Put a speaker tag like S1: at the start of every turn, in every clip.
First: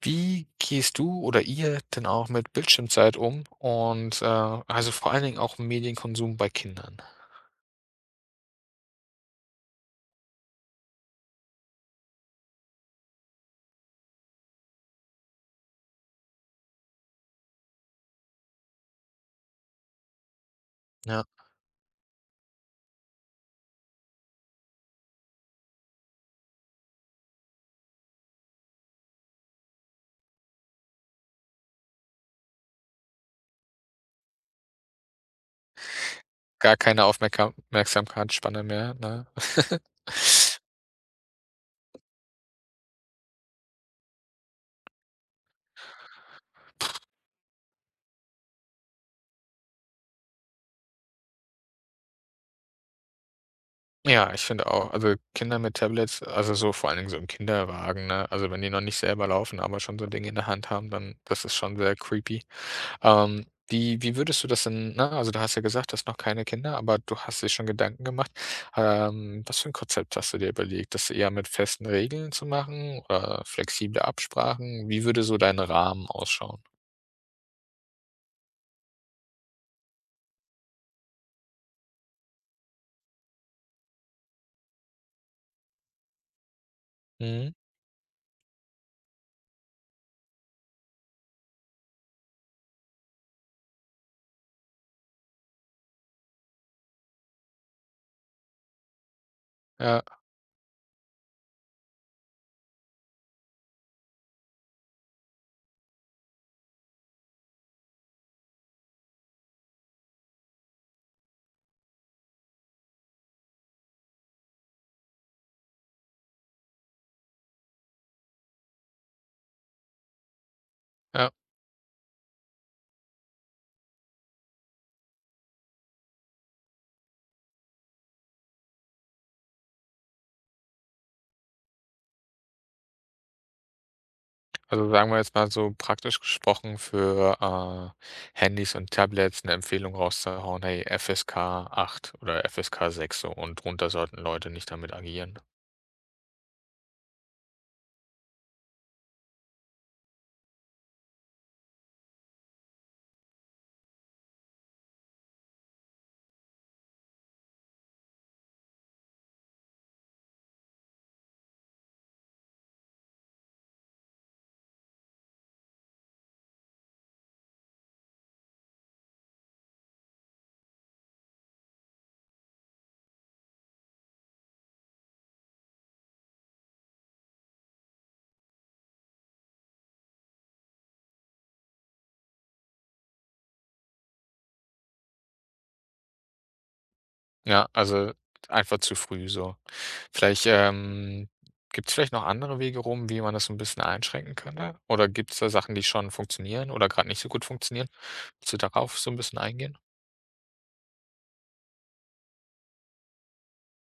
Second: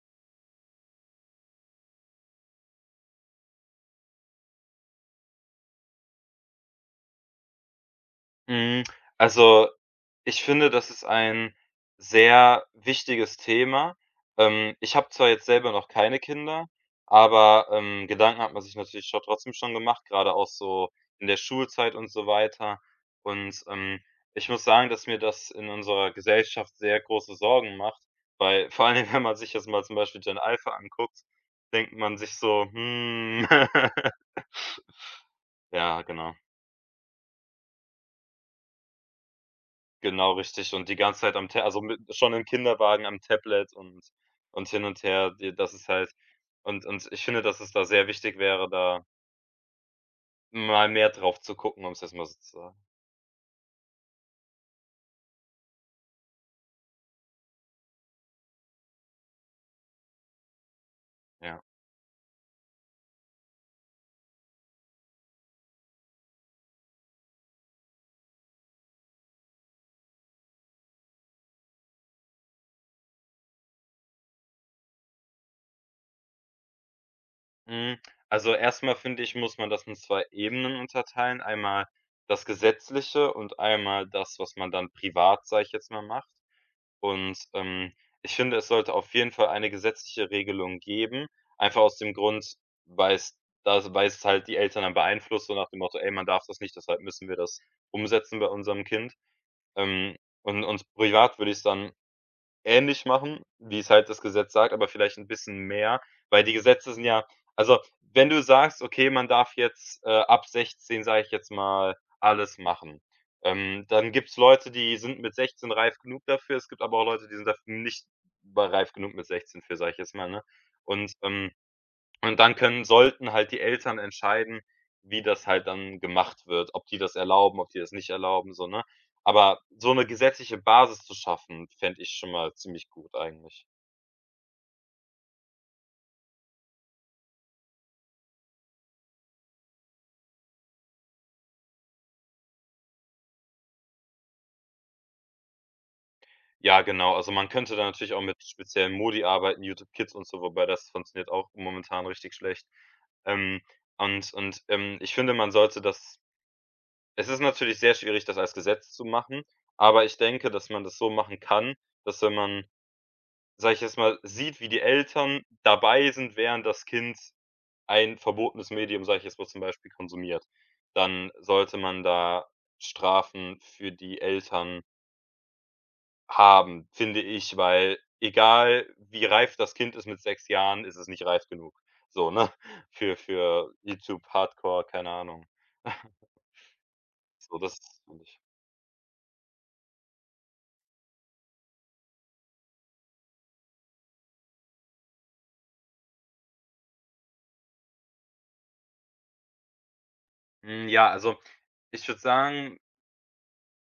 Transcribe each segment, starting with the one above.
S1: Wie gehst du oder ihr denn auch mit Bildschirmzeit um und, also, vor allen Dingen auch Medienkonsum bei Kindern?
S2: Hm, also, ich finde, das ist ein sehr wichtiges Thema. Ich habe zwar jetzt selber noch keine Kinder, aber, Gedanken hat man sich natürlich schon trotzdem schon gemacht, gerade auch so
S1: Ja,
S2: in der Schulzeit und so weiter. Und, ich muss sagen, dass mir das in unserer Gesellschaft sehr große Sorgen macht, weil vor allen Dingen, wenn man sich jetzt mal zum Beispiel Gen Alpha anguckt, denkt man sich so: „Hm." Ja, genau.
S1: gar keine Aufmerka merksamkeitsspanne mehr, ne?
S2: Genau, richtig. Und die ganze Zeit mit schon im Kinderwagen am Tablet und hin und her. D das ist halt und ich finde, dass es da sehr wichtig wäre, da mal mehr drauf zu gucken, um's jetzt mal so zu sagen.
S1: Ja, ich finde auch, also, Kinder mit Tablets also, so vor allen Dingen so im Kinderwagen, ne? Also, wenn die noch nicht selber laufen, aber schon so Dinge in der Hand haben, dann das ist
S2: Ja.
S1: schon sehr creepy. Wie würdest du das denn ne, also du hast ja gesagt, du hast noch keine Kinder, aber du hast dir schon Gedanken gemacht. Was für ein Konzept hast du dir überlegt, das eher mit festen Regeln zu machen oder flexible Absprachen? Wie würde so dein Rahmen ausschauen?
S2: Hm, also, erstmal finde ich, muss man das in 2 Ebenen unterteilen. Einmal das Gesetzliche und einmal das, was man dann privat, sage ich jetzt mal, macht. Und,
S1: Mhm.
S2: ich finde, es sollte auf jeden Fall eine gesetzliche Regelung geben, einfach aus dem Grund, weil es weil es halt die Eltern dann beeinflusst, so nach dem Motto: „Ey, man darf das nicht, deshalb müssen wir das umsetzen bei unserem Kind."
S1: Ja,
S2: Ähm, und privat würde ich's dann ähnlich machen, wie es halt das Gesetz sagt, aber vielleicht 'n bisschen mehr, weil die Gesetze sind ja also, wenn du sagst: „Okay, man darf jetzt, ab 16, sage ich jetzt mal, alles machen", dann gibt's Leute, die sind mit 16 reif genug dafür. Es gibt aber auch Leute, die sind daf nicht bei reif genug mit 16 für, sage ich jetzt mal, ne? Und,
S1: ja.
S2: ähm und dann können sollten halt die Eltern entscheiden, wie das halt dann gemacht wird, ob die das erlauben, ob die das nicht erlauben, so, ne? Aber so 'ne gesetzliche Basis zu schaffen, fände ich schon mal ziemlich gut eigentlich.
S1: Also, sagen wir jetzt mal so praktisch gesprochen für, Handys und Tablets eine Empfehlung rauszuhauen: „Hey, FSK 8 oder FSK 6 so und drunter sollten Leute nicht damit agieren.“
S2: Ja, genau. Also, man könnte da natürlich auch mit speziellen Modi arbeiten, YouTube Kids und so, wobei das funktioniert auch momentan richtig schlecht. Ähm, ich finde, man sollte das es ist natürlich sehr schwierig, das als Gesetz zu machen, aber ich denke, dass man das so machen kann, dass wenn man sage ich jetzt mal, sieht, wie die Eltern dabei sind, während das Kind ein verbotenes Medium, sage ich jetzt mal zum Beispiel, konsumiert. Dann sollte man da Strafen für die Eltern haben, finde ich, weil egal, wie reif das Kind ist mit 6 Jahren, ist es nicht reif genug. So, ne? Für YouTube Hardcore, keine Ahnung. So,
S1: Ja,
S2: das
S1: also
S2: finde ich.
S1: einfach zu früh so. Vielleicht, gibt's vielleicht noch andere Wege rum, wie man das so ein bisschen einschränken könnte? Oder gibt's da Sachen, die schon funktionieren oder gerade nicht so gut funktionieren? Willst du darauf so ein bisschen eingehen?
S2: Hm, ja, also, ich würde sagen,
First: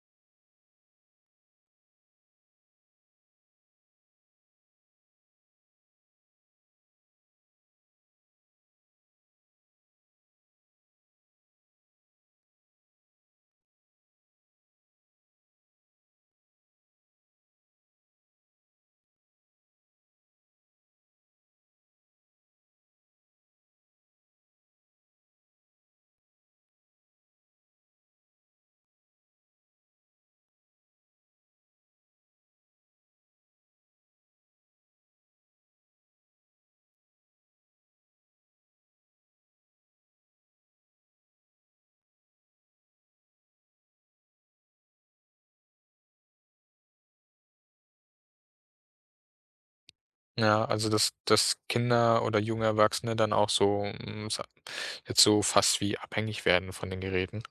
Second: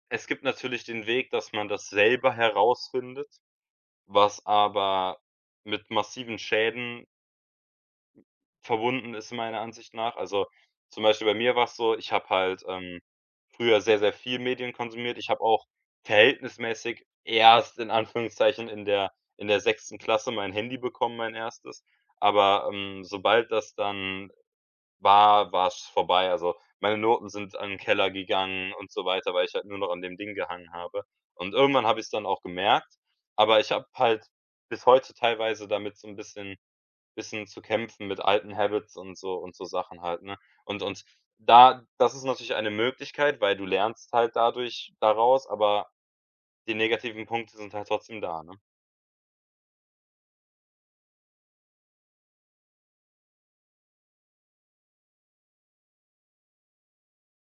S2: es gibt natürlich den Weg, dass man das selber herausfindet, was aber mit massiven Schäden verbunden ist meiner Ansicht nach. Also, zum Beispiel bei mir war es so, ich habe halt, früher sehr, sehr viel Medien konsumiert. Ich habe auch verhältnismäßig erst in Anführungszeichen in der sechsten Klasse mein Handy bekommen, mein erstes. Aber, sobald das dann war's vorbei. Also, meine Noten sind an den Keller gegangen und so weiter, weil ich halt nur noch an dem Ding gehangen habe. Und irgendwann habe ich's dann auch gemerkt, aber ich habe halt bis heute teilweise damit so 'n bisschen zu kämpfen mit alten Habits und so Sachen halt, ne? Und da das ist natürlich eine Möglichkeit, weil du lernst halt dadurch daraus, aber die negativen Punkte sind halt trotzdem da, ne?
S1: Ja, also dass Kinder oder junge Erwachsene dann auch so, sa jetzt so fast wie abhängig werden von den Geräten.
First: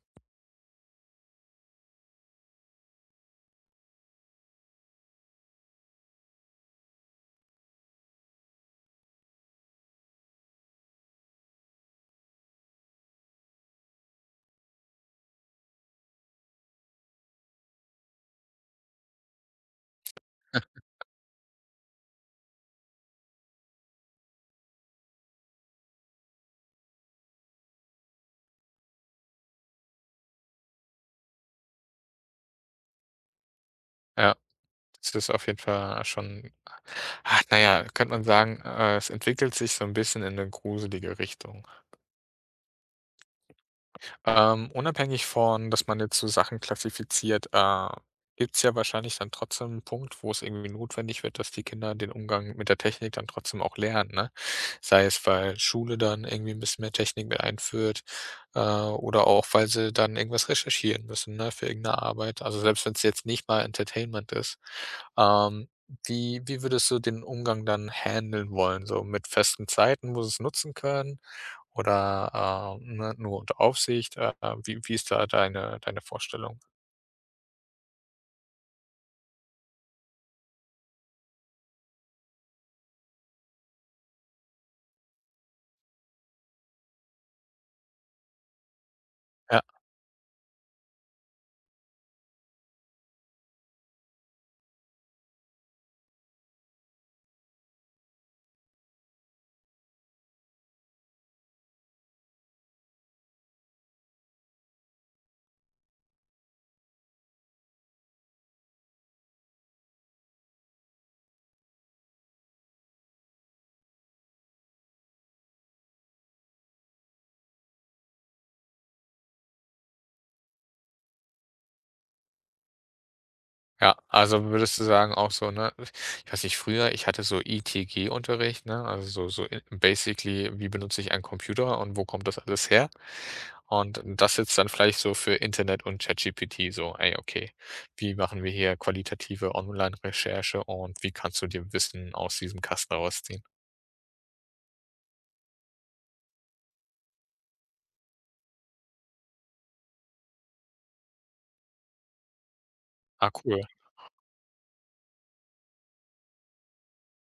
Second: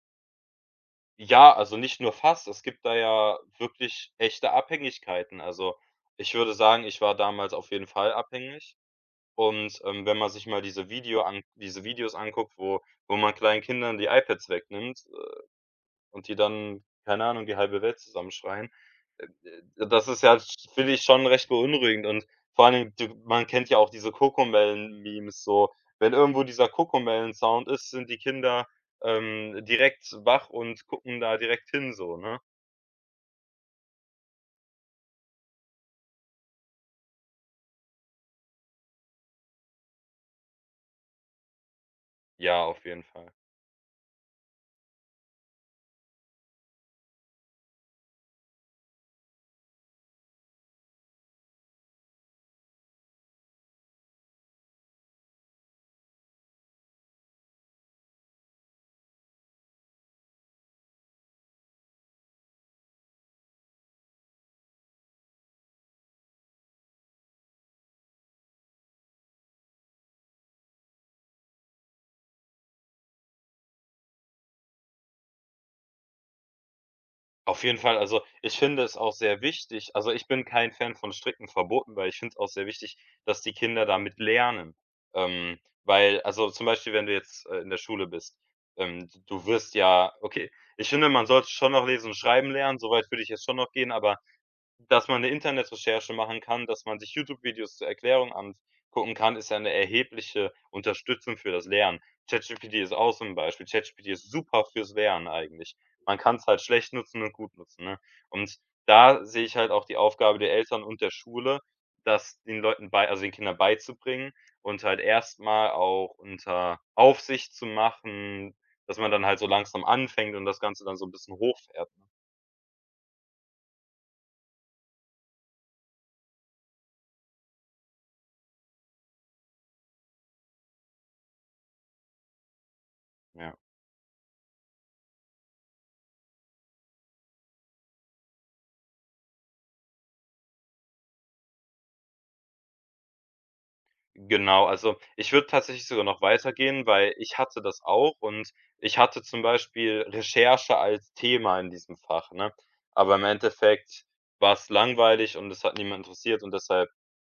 S2: Ja, also nicht nur fast, es gibt da ja wirklich echte Abhängigkeiten. Also, ich würde sagen, ich war damals auf jeden Fall abhängig und, wenn man sich mal diese Videos anguckt, wo man kleinen Kindern die iPads wegnimmt und die dann, keine Ahnung, die halbe Welt zusammenschreien. Äh, das ist ja, finde ich, schon recht beunruhigend und vor allen Dingen, du man kennt ja auch diese Kokomellen-Memes so. Wenn irgendwo dieser Kokomellen-Sound ist, sind die Kinder, direkt wach und gucken da direkt hin so, ne?
S1: Ja, das ist auf jeden Fall schon ah, na ja, könnte man sagen, es entwickelt sich so ein bisschen in eine gruselige Richtung.
S2: Ja, auf jeden Fall.
S1: Unabhängig von, dass man jetzt so Sachen klassifiziert, gibt es ja wahrscheinlich dann trotzdem einen Punkt, wo es irgendwie notwendig wird, dass die Kinder den Umgang mit der Technik dann trotzdem auch lernen, ne? Sei es, weil Schule dann irgendwie ein bisschen mehr Technik mit einführt, oder auch, weil sie dann irgendwas recherchieren müssen, ne, für irgendeine Arbeit. Also, selbst wenn es jetzt nicht mal Entertainment ist. Ähm, wie würdest du den Umgang dann handeln wollen? So mit festen Zeiten, wo sie es nutzen können? Oder, ne, nur unter Aufsicht? Wie ist da deine Vorstellung?
S2: Auf jeden Fall, also, ich finde es auch sehr wichtig also, ich bin kein Fan von strikten Verboten, weil ich finde es auch sehr wichtig, dass die Kinder damit lernen. Weil also, zum Beispiel, wenn du jetzt, in der Schule bist, d du
S1: Ja,
S2: wirst ja, okay, ich finde, man sollte schon noch lesen und schreiben lernen. Soweit würde ich jetzt schon noch gehen, aber dass man 'ne Internetrecherche machen kann, dass man sich YouTube-Videos zur Erklärung angucken kann, ist ja 'ne erhebliche Unterstützung für das Lernen. ChatGPT ist auch so 'n Beispiel. ChatGPT ist super fürs Lernen eigentlich. Man kann's halt schlecht nutzen und gut nutzen, ne? Und da sehe ich halt auch die Aufgabe der Eltern und der Schule, das den Leuten bei also den Kindern beizubringen und halt erst mal auch unter Aufsicht zu machen, dass man dann halt so langsam anfängt und das Ganze dann so 'n bisschen hochfährt, ne?
S1: ja. Also, würdest du sagen auch so, ne ich weiß nicht, früher, ich hatte so ITG-Unterricht, ne, also so i basically, wie benutze ich einen Computer und wo kommt das alles her?
S2: Ja.
S1: Und das jetzt dann vielleicht so für Internet und ChatGPT so: „Ey, okay, wie machen wir hier qualitative Online-Recherche und wie kannst du dir Wissen aus diesem Kasten rausziehen?“
S2: Genau, also ich würde tatsächlich sogar noch weitergehen, weil ich hatte das auch und ich hatte zum Beispiel Recherche als Thema in diesem Fach, ne? Aber im
S1: Ah, cool.
S2: Endeffekt war es langweilig und es hat niemand interessiert und deshalb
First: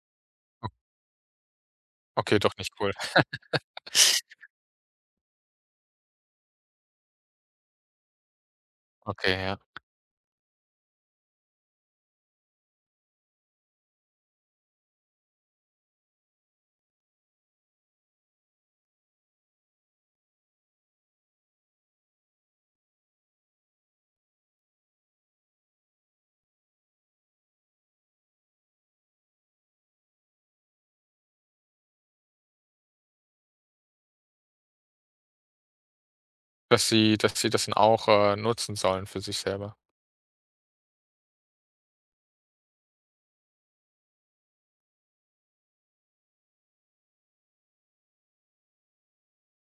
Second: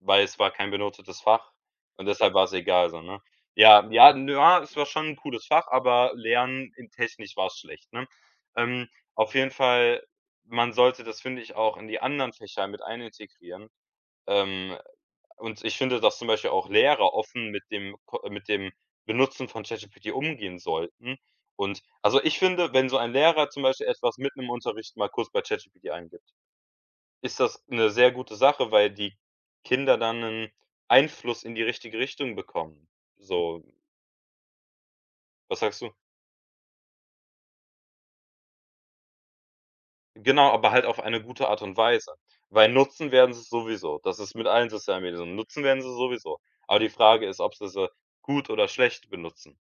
S2: weil es war
S1: O
S2: kein benotetes Fach und deshalb
S1: Okay,
S2: war es
S1: doch nicht
S2: egal
S1: cool.
S2: so, ne? Ja, ja, ja, es war schon ein cooles Fach, aber Lernen in technisch war es schlecht, ne? Ähm, auf
S1: Okay,
S2: jeden
S1: ja.
S2: Fall, man sollte das, finde ich, auch in die anderen Fächer mit einintegrieren. Ähm und ich finde, dass zum Beispiel auch Lehrer offen mit dem Benutzen von ChatGPT umgehen sollten. Und also, ich finde, wenn so ein Lehrer zum Beispiel etwas mitten im Unterricht mal kurz bei ChatGPT eingibt, ist das eine sehr gute Sache, weil die Kinder dann einen Einfluss in die richtige Richtung bekommen. So, was sagst du?
S1: Dass sie das dann auch, nutzen sollen für sich selber.
S2: Genau, aber halt auf eine gute Art und Weise, weil nutzen werden sie's sowieso. Das ist mit allen sozialen Medien so. Nutzen werden sie es sowieso. Aber die Frage ist, ob sie sie gut oder schlecht benutzen.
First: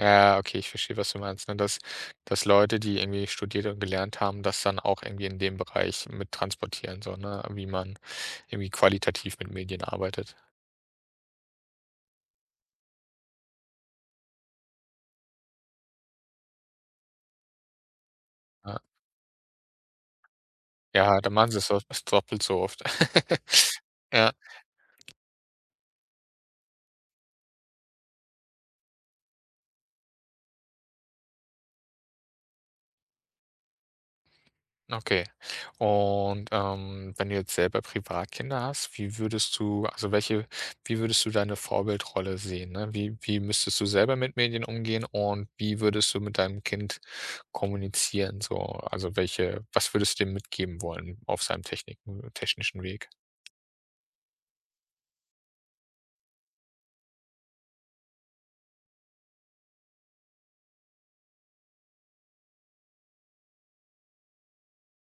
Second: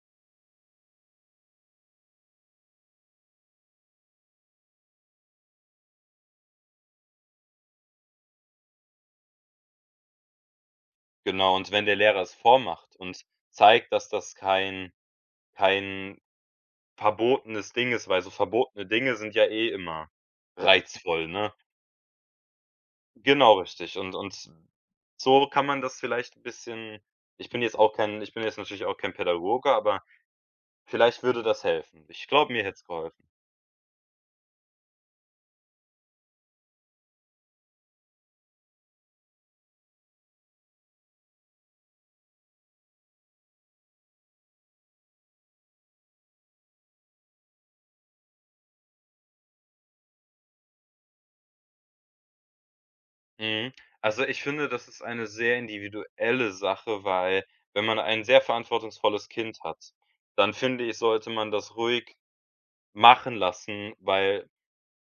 S1: Ja, okay, ich verstehe, was du meinst, ne, dass Leute, die irgendwie studiert und gelernt haben, das dann auch irgendwie in dem Bereich mit transportieren, so, ne, wie man irgendwie qualitativ mit Medien arbeitet.
S2: Genau, und wenn der Lehrer es vormacht und zeigt, dass das kein verbotenes Ding ist, weil so
S1: Ja,
S2: verbotene Dinge sind ja eh immer, ja,
S1: ja,
S2: reizvoll,
S1: dann machen
S2: ne?
S1: sie's doch doppelt so oft.
S2: Genau, richtig. Und
S1: Ja.
S2: und so kann man das vielleicht 'n bisschen. Ich bin jetzt natürlich auch kein Pädagoge, aber vielleicht würde das helfen. Ich glaube, mir hätt's geholfen.
S1: Okay. Und, wenn du jetzt selber Privatkinder hast, wie würdest du deine Vorbildrolle sehen, ne? Wie müsstest du selber mit Medien umgehen und wie würdest du mit deinem Kind kommunizieren so? Also, welche was würdest du dem mitgeben wollen auf seinem techniken technischen Weg?
S2: Mhm. Also, ich finde, das ist eine sehr individuelle Sache, weil wenn man ein sehr verantwortungsvolles Kind hat, dann finde ich, sollte man das ruhig machen lassen, weil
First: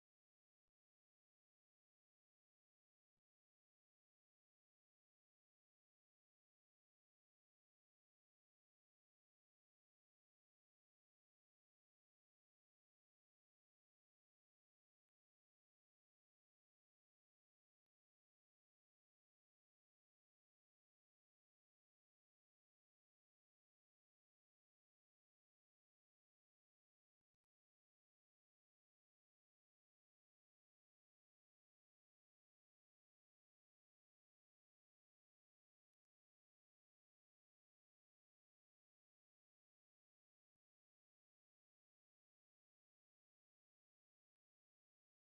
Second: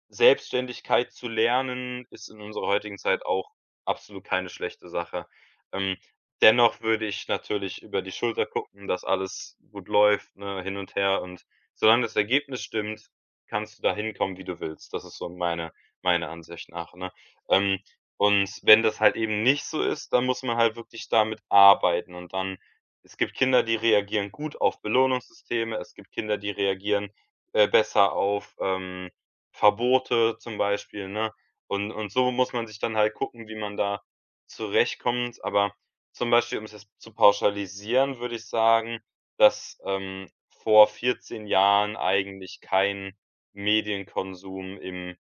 S2: Selbstständigkeit zu lernen, ist in unserer heutigen Zeit auch absolut keine schlechte Sache. Ähm, dennoch würde ich natürlich über die Schulter gucken, dass alles gut läuft, ne, hin und her und solange das Ergebnis stimmt, kannst du da hinkommen, wie du willst. Das ist so meine Ansicht nach, ne? Ähm, und wenn das halt eben nicht so ist, dann muss man halt wirklich damit arbeiten und dann es gibt Kinder, die reagieren gut auf Belohnungssysteme, es gibt Kinder, die reagieren, besser auf, Verbote zum Beispiel, ne? Und so muss man sich dann halt gucken, wie man da zurechtkommt. Aber zum Beispiel, um's jetzt zu pauschalisieren, würde ich sagen, dass, vor 14 Jahren eigentlich kein Medienkonsum im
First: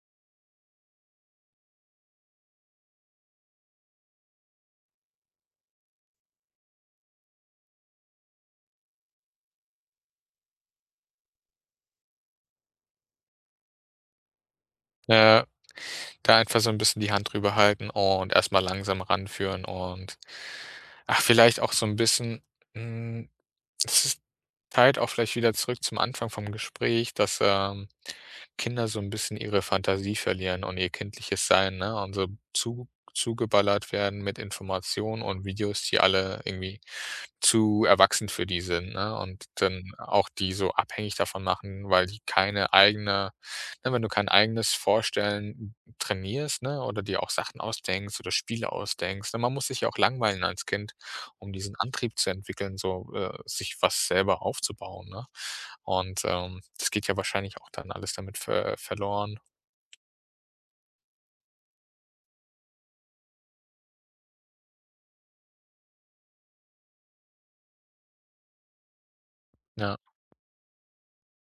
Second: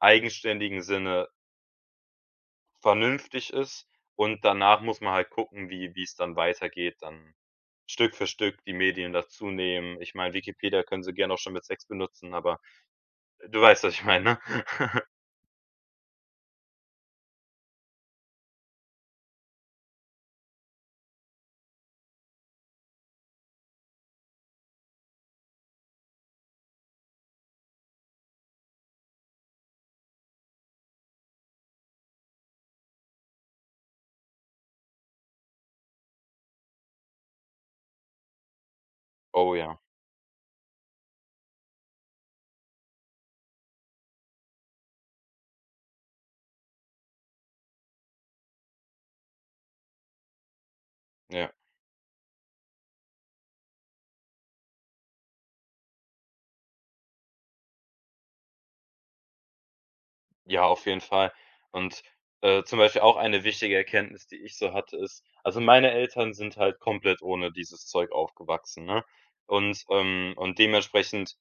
S2: eigenständigen Sinne vernünftig ist und danach muss man halt gucken, wie es dann weitergeht, dann Stück für Stück die Medien dazunehmen. Ich meine, Wikipedia können sie gern auch schon mit 6 benutzen, aber du weißt, was ich meine, ne?
S1: Äh, Da einfach so ein bisschen die Hand drüber halten und erstmal langsam ranführen und, ach, vielleicht auch so ein bisschen. hm Es ist halt auch vielleicht wieder zurück zum Anfang vom Gespräch, dass, Kinder so ein bisschen ihre Fantasie verlieren und ihr kindliches Sein, ne, und so zu zugeballert werden mit Informationen und Videos, die alle irgendwie zu erwachsen für die sind, ne, und
S2: Oh ja,
S1: dann auch die so abhängig davon machen, weil die keine eigene ne, wenn du kein eigenes Vorstellen trainierst, ne, oder dir auch Sachen ausdenkst oder Spiele ausdenkst, ne? Man muss sich ja auch langweilen als Kind
S2: ja.
S1: um diesen Antrieb zu entwickeln, so, sich was selber aufzubauen, ne? Und, das geht ja wahrscheinlich auch dann alles damit verloren.
S2: Ja, auf jeden Fall. Und, zum Beispiel auch eine wichtige Erkenntnis, die ich so hatte, ist also, meine Eltern sind halt komplett ohne dieses Zeug aufgewachsen, ne? Und,
S1: Ja.
S2: ähm und dementsprechend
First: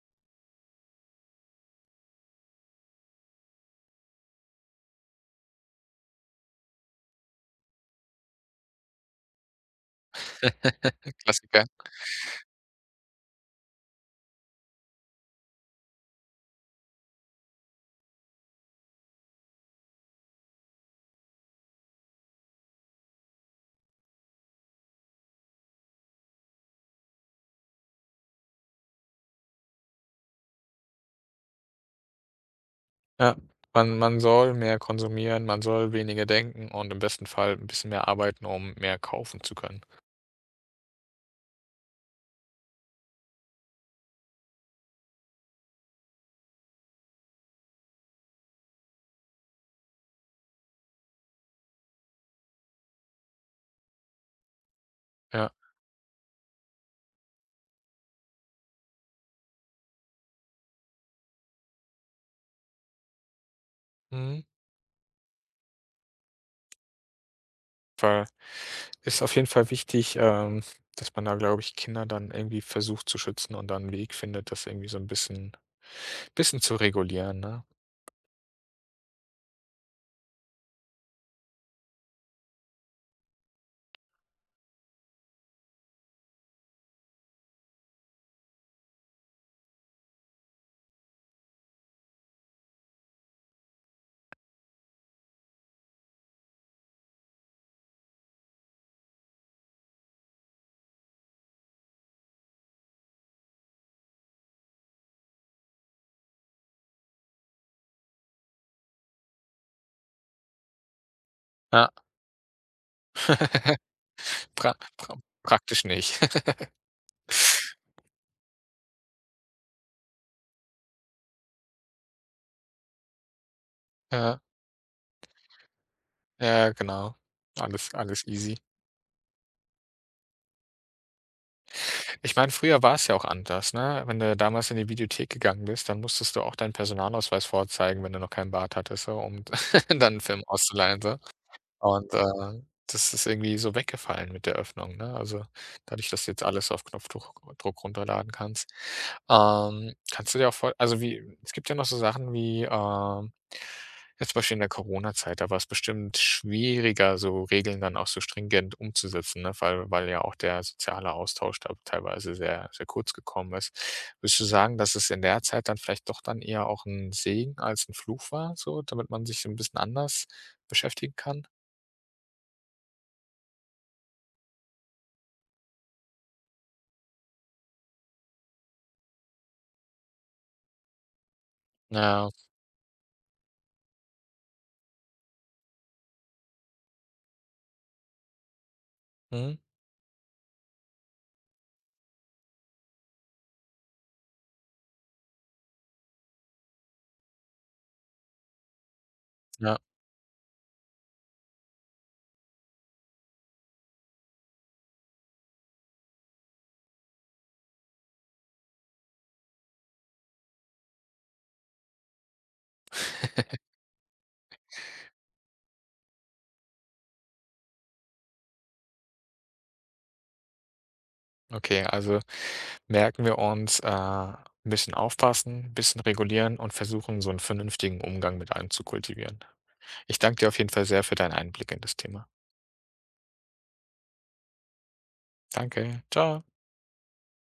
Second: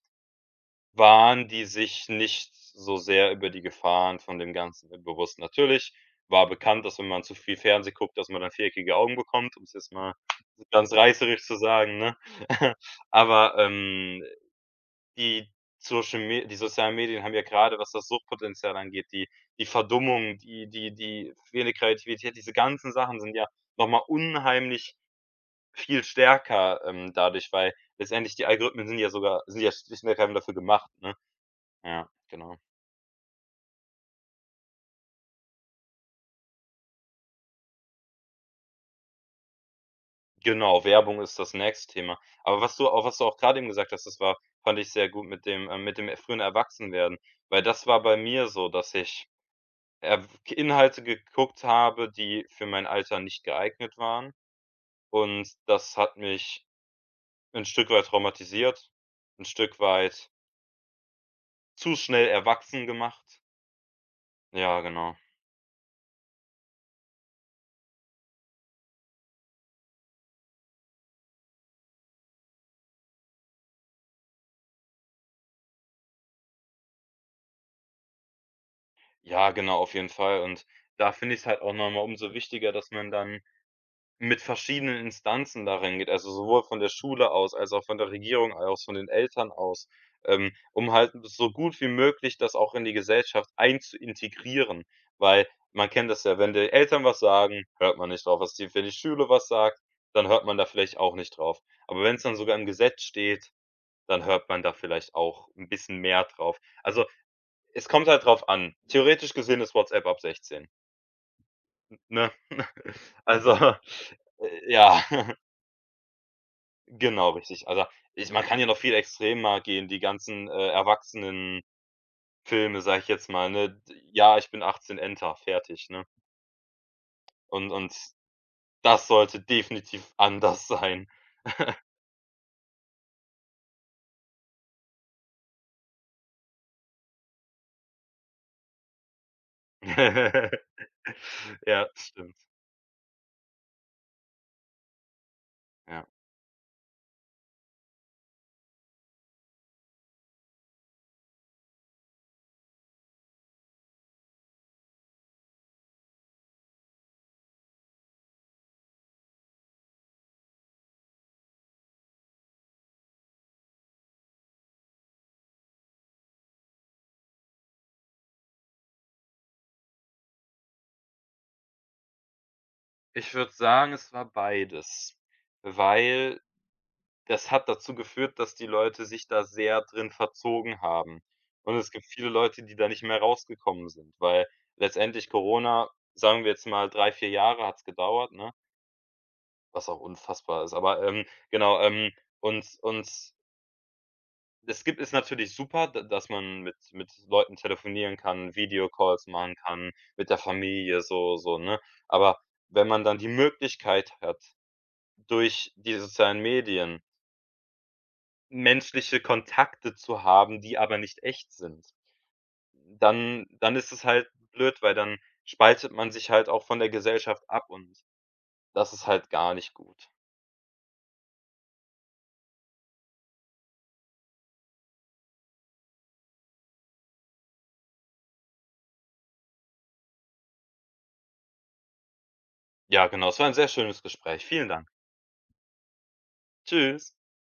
S2: waren die sich nicht so sehr über die Gefahren von dem Ganzen bewusst. Natürlich war bekannt, dass wenn man zu viel Fernseh guckt, dass man dann viereckige Augen bekommt, um es jetzt mal ganz reißerisch zu
S1: Klassiker.
S2: sagen, ne? Aber, die Social Me die sozialen Medien haben ja gerade was das Suchtpotenzial angeht, die Verdummung, die fehlende Kreativität, diese ganzen Sachen sind ja noch mal unheimlich viel stärker, dadurch, weil letztendlich die Algorithmen sind ja schlicht und ergreifend dafür gemacht, ne? Ja, genau.
S1: Ja. Man soll mehr konsumieren, man soll weniger denken und im besten Fall ein bisschen mehr arbeiten, um mehr kaufen zu können.
S2: Genau, Werbung ist das nächste Thema. Aber was du auch grade eben gesagt hast, das war fand ich sehr gut mit dem frühen Erwachsenwerden, weil das war bei mir so, dass ich Inhalte geguckt habe, die für mein Alter nicht geeignet waren.
S1: Ja,
S2: Und das hat mich ein Stück weit traumatisiert, ein Stück weit zu schnell erwachsen gemacht.
S1: mhm.
S2: Ja, genau.
S1: Voll. Ist auf jeden Fall wichtig, dass man da, glaube ich, Kinder dann irgendwie versucht zu schützen und dann einen Weg findet, das irgendwie so ein bisschen zu regulieren, ne?
S2: Ja, genau, auf jeden Fall. Und da finde ich's halt auch nochmal umso wichtiger, dass man dann mit verschiedenen Instanzen darin geht, also sowohl von der Schule aus, als auch von der Regierung aus, von den Eltern aus, um halt so gut wie möglich das auch in die Gesellschaft einzuintegrieren. Weil man kennt das ja, wenn die Eltern was sagen, hört man nicht drauf. Was die Wenn die Schule was sagt, dann hört man da vielleicht auch nicht drauf. Aber wenn es dann sogar im Gesetz steht, dann hört man da vielleicht auch ein bisschen mehr drauf. Also, es kommt halt drauf an. Theoretisch gesehen ist WhatsApp ab 16,
S1: Ja.
S2: ne? Also,
S1: Pra
S2: ja.
S1: pra praktisch nicht.
S2: Genau, richtig. Also, ich man kann ja noch viel extremer gehen, die ganzen, erwachsenen Filme sage ich jetzt mal, ne? D „Ja,
S1: Ja,
S2: ich bin 18, Enter", fertig, ne?
S1: ja, genau.
S2: Und
S1: Alles
S2: und
S1: alles easy.
S2: das sollte definitiv anders sein.
S1: Ich meine, früher war es ja auch anders, ne? Wenn du damals in die Videothek gegangen bist, dann musstest du auch deinen Personalausweis vorzeigen, wenn du noch keinen Bart hattest, so, um dann 'n Film auszuleihen, so.
S2: Ja,
S1: Und,
S2: stimmt,
S1: das ist irgendwie so weggefallen mit der Öffnung, ne? Also,
S2: ja.
S1: dadurch, dass du jetzt alles auf Knopfdruck Druck runterladen kannst. Kannst du dir auch vor also, wie es gibt ja noch so Sachen wie, jetzt zum Beispiel in der Corona-Zeit, da war es bestimmt schwieriger, so Regeln dann auch so stringent umzusetzen, ne, weil ja auch der soziale Austausch da teilweise sehr, sehr kurz gekommen ist. Würdest du sagen, dass es in der Zeit dann vielleicht doch dann eher auch ein Segen als ein Fluch war so, damit man sich so ein bisschen anders beschäftigen kann?
S2: Ich würde sagen, es war beides, weil das hat dazu geführt, dass die Leute sich da sehr drin verzogen haben. Und es gibt viele
S1: Ja,
S2: Leute, die da nicht mehr rausgekommen sind, weil letztendlich Corona, sagen wir jetzt mal 3 4 Jahre hat es gedauert, ne?
S1: mhm,
S2: Was auch unfassbar ist. Aber, genau, und es gibt es natürlich super, d dass man mit Leuten telefonieren kann, Videocalls machen
S1: ja.
S2: kann, mit der Familie, so so, ne? Aber wenn man dann die Möglichkeit hat, durch die sozialen Medien menschliche Kontakte zu haben, die aber nicht echt sind, dann dann ist es halt blöd, weil dann spaltet man sich halt auch von der Gesellschaft ab und das ist halt gar nicht gut.
S1: Okay, also merken wir uns, 'n bisschen aufpassen, ein bisschen regulieren und versuchen, so einen vernünftigen Umgang mit allem zu kultivieren. Ich danke dir auf jeden Fall sehr für deinen Einblick in das Thema.
S2: Ja, genau, es war ein sehr schönes Gespräch. Vielen Dank.
S1: Danke, ciao
S2: Tschüss.